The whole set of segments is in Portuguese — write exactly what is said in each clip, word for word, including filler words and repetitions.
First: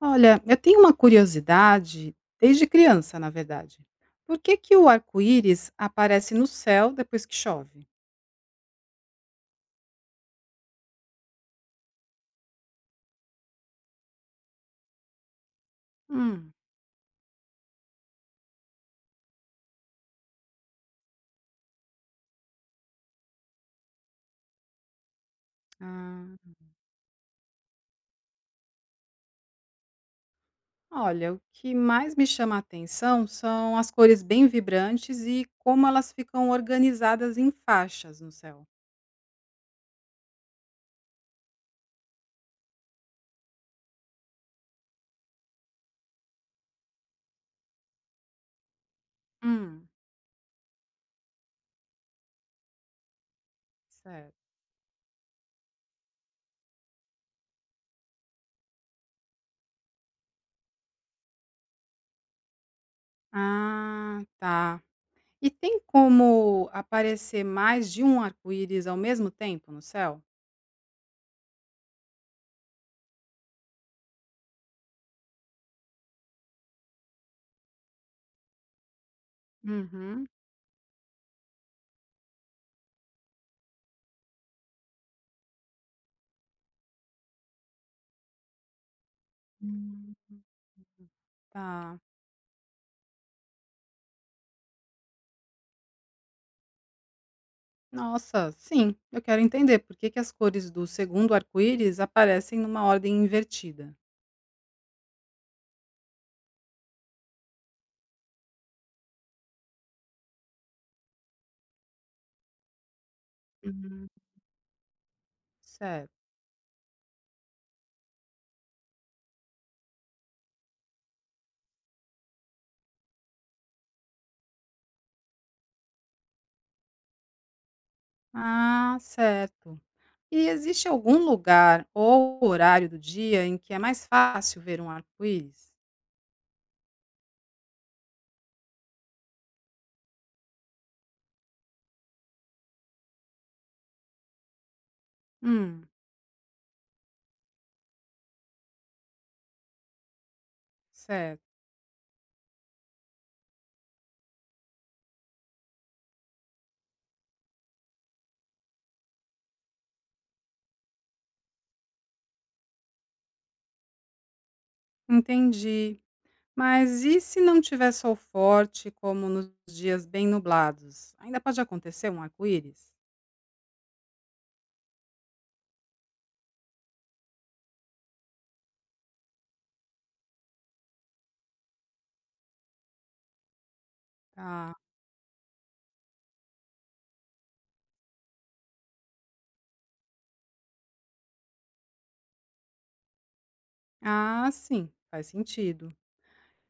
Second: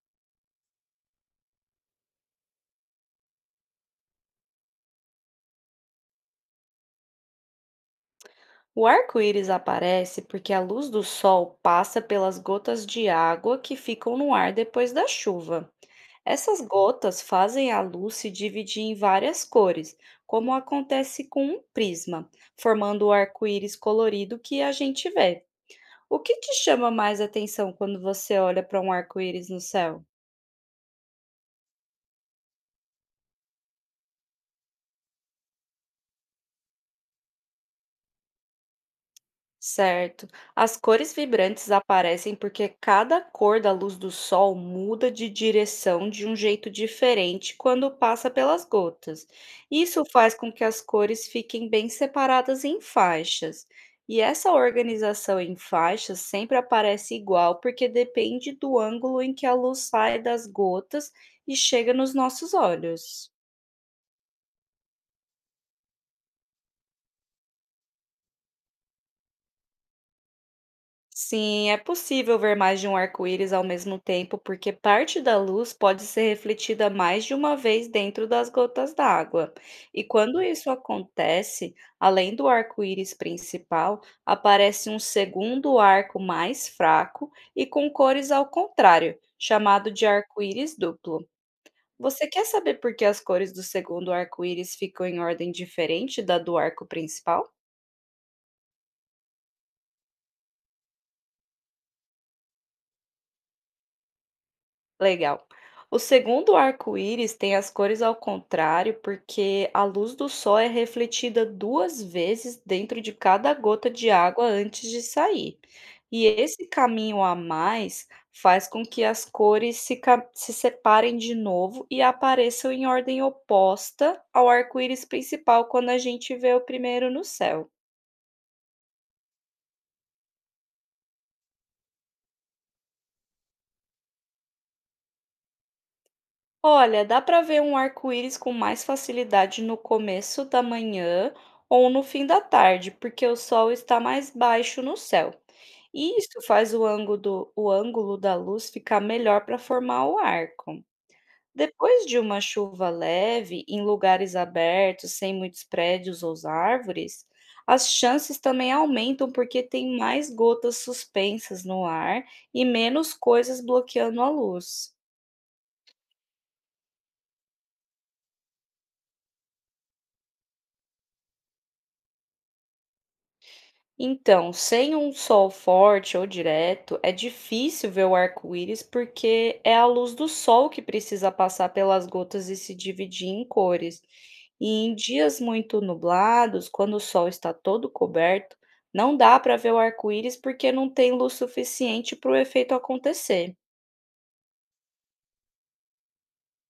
Olha, eu tenho uma curiosidade, desde criança, na verdade. Por que que o arco-íris aparece no céu depois que chove? O arco-íris aparece porque a luz do sol passa pelas gotas de água que ficam no ar depois da chuva. Hum. Essas gotas fazem a luz se dividir em várias cores, como acontece com um prisma, formando o arco-íris colorido que a gente vê. O que te Ah, chama mais atenção quando você olha para um arco-íris no céu? olha, o que mais me chama a atenção são as cores bem vibrantes e como elas ficam organizadas em faixas no céu. Certo. As cores vibrantes aparecem porque cada cor da luz do sol muda de direção de um jeito diferente quando passa pelas gotas. Hum. Isso faz com que as cores fiquem bem separadas em faixas. E Certo. essa organização em faixas sempre aparece igual porque depende do ângulo em que a luz sai das gotas e chega nos nossos olhos. Ah, tá. E tem como aparecer mais de um arco-íris ao mesmo tempo no céu? Sim, é possível ver mais de um arco-íris ao mesmo tempo, porque parte da luz pode ser refletida mais de uma vez dentro das gotas d'água. E Uhum. quando isso acontece, além do arco-íris principal, aparece um segundo arco mais fraco e com cores ao contrário, chamado de Hum. arco-íris duplo. Tá. Você quer saber por que as cores do segundo arco-íris ficam em ordem diferente da do arco principal? Nossa, sim, eu quero entender por que que as cores do segundo arco-íris aparecem numa ordem invertida. Legal. O segundo arco-íris tem as cores ao contrário, porque a luz do sol é refletida duas vezes dentro de cada gota Hum. de água antes de sair. Certo. E esse caminho a mais faz com que as cores se, ca- se separem de novo e apareçam em ordem oposta ao arco-íris principal quando a gente vê o primeiro no céu. Ah, certo. E existe algum lugar ou horário do dia em que é mais fácil ver um arco-íris? Olha, dá para ver um arco-íris com mais facilidade no começo da manhã ou no fim da tarde, porque o sol está mais baixo no céu. Hum. E isso faz o ângulo, do- o ângulo da luz ficar melhor para formar o arco. Certo. Depois de uma chuva leve, em lugares abertos, sem muitos prédios ou árvores, as chances também aumentam porque tem mais gotas suspensas no ar e menos coisas bloqueando a luz. Entendi. Mas e se não tiver sol forte, como nos dias bem nublados? Ainda pode acontecer um arco-íris? Então, sem um sol forte ou direto, é difícil ver o arco-íris porque é a luz do sol que precisa passar pelas gotas e se dividir em cores. Tá. E em dias muito nublados, quando o sol está todo coberto, não dá para ver o arco-íris porque não tem luz suficiente para o efeito acontecer. Ah, sim, faz sentido.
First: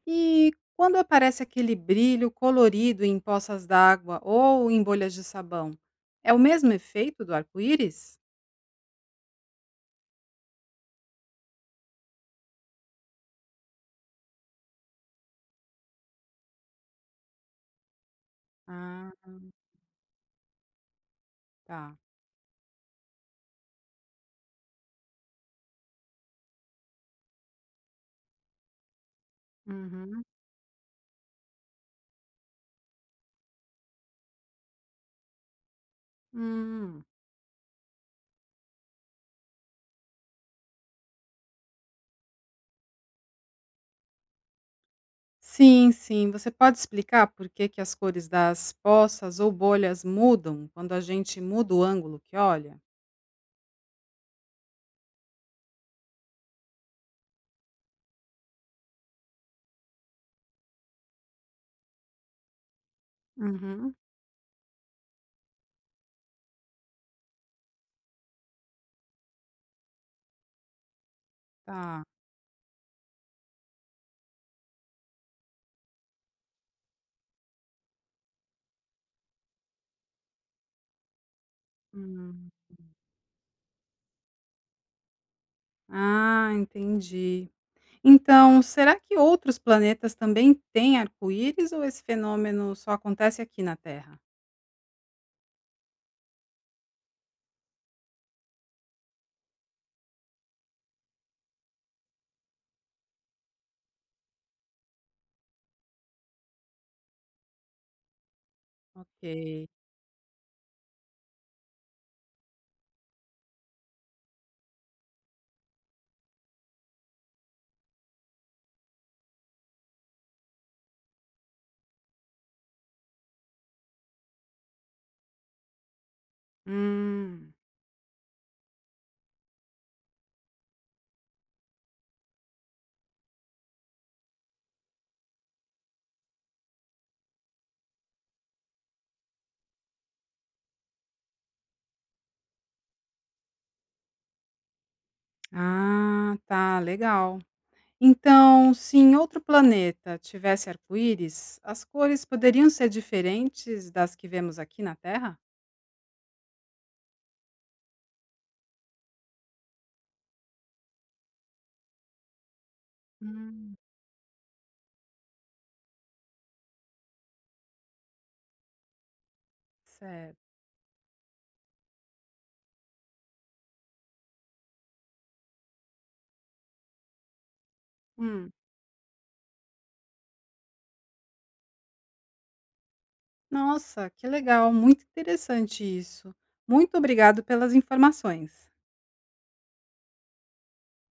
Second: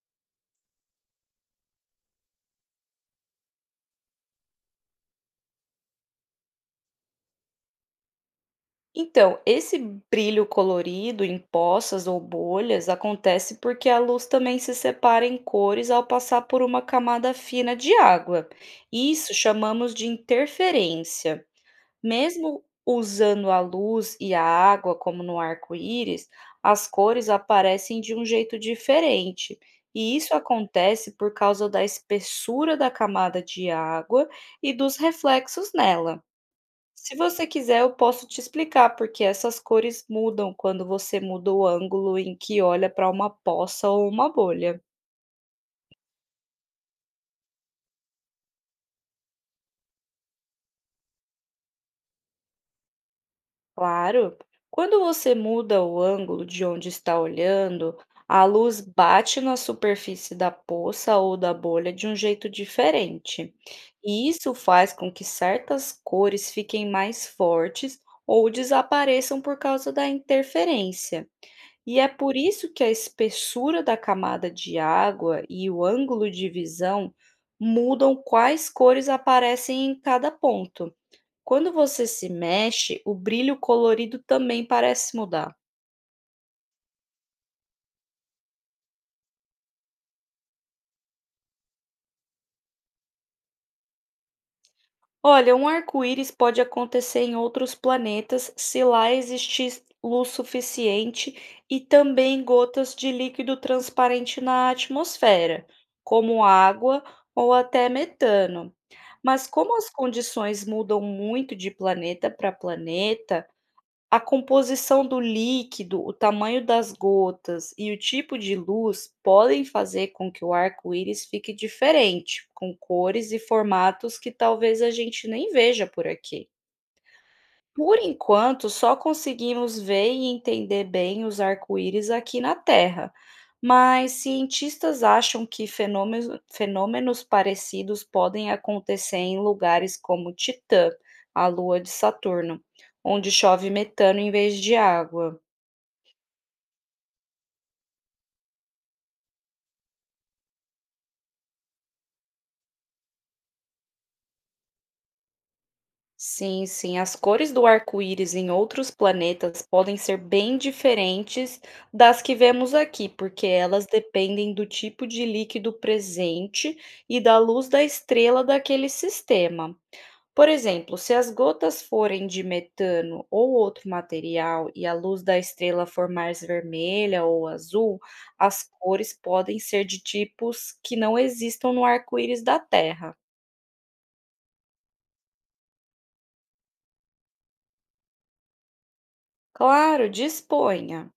E quando aparece aquele brilho colorido em poças d'água ou em bolhas de sabão, é o mesmo efeito do arco-íris? Então, esse brilho colorido em poças ou bolhas acontece porque a luz também se separa em cores ao passar por uma camada fina de água. Ah, Isso chamamos de interferência. tá. Mesmo usando a luz e a água como no arco-íris, as cores aparecem de um jeito diferente. E Uhum. isso acontece por causa da espessura da camada de água e dos reflexos nela. Hum. Se você quiser, eu posso te explicar, porque essas cores mudam quando você muda o ângulo em que olha para uma poça ou uma bolha. Sim, sim. Você pode explicar por que, que as cores das poças ou bolhas mudam quando a gente muda o ângulo que olha? Claro, quando você muda o ângulo de onde está olhando, a luz bate na superfície da poça ou da bolha de um jeito diferente. Uhum. E isso faz com que certas cores fiquem mais fortes ou desapareçam por causa da interferência. E Tá. é por isso que a espessura da camada de água e o ângulo de visão mudam quais cores aparecem em cada ponto. Quando você se Hum. mexe, o brilho colorido também parece mudar. Ah, entendi. Então, será que outros planetas também têm arco-íris ou esse fenômeno só acontece aqui na Terra? Olha, um arco-íris pode acontecer em outros planetas se lá existir luz suficiente e também gotas de líquido transparente na atmosfera, como água ou até metano. Mas Ok. como as condições mudam muito de planeta para planeta, a composição do líquido, o tamanho das gotas e o tipo de luz podem fazer com que o arco-íris fique diferente, com cores e formatos que talvez a gente nem veja por aqui. Hum. Por enquanto, só conseguimos ver e entender bem os arco-íris aqui na Terra, mas cientistas acham que fenômenos, fenômenos parecidos podem acontecer em lugares como Titã, a lua de Saturno, onde chove metano em vez de água. Ah, tá, legal. Então, se em outro planeta tivesse arco-íris, as cores poderiam ser diferentes das que vemos aqui na Terra? Sim, sim. As cores do arco-íris em outros planetas podem ser bem diferentes das que vemos aqui, porque Hum. elas dependem do tipo de líquido presente e da luz da estrela daquele sistema. Certo. Por exemplo, se as gotas forem de metano ou outro material e a luz da estrela for mais vermelha ou azul, Hum. as cores podem ser de tipos que não existam no arco-íris da Terra. Nossa, que legal, muito interessante isso. Muito obrigado pelas informações. Claro, disponha.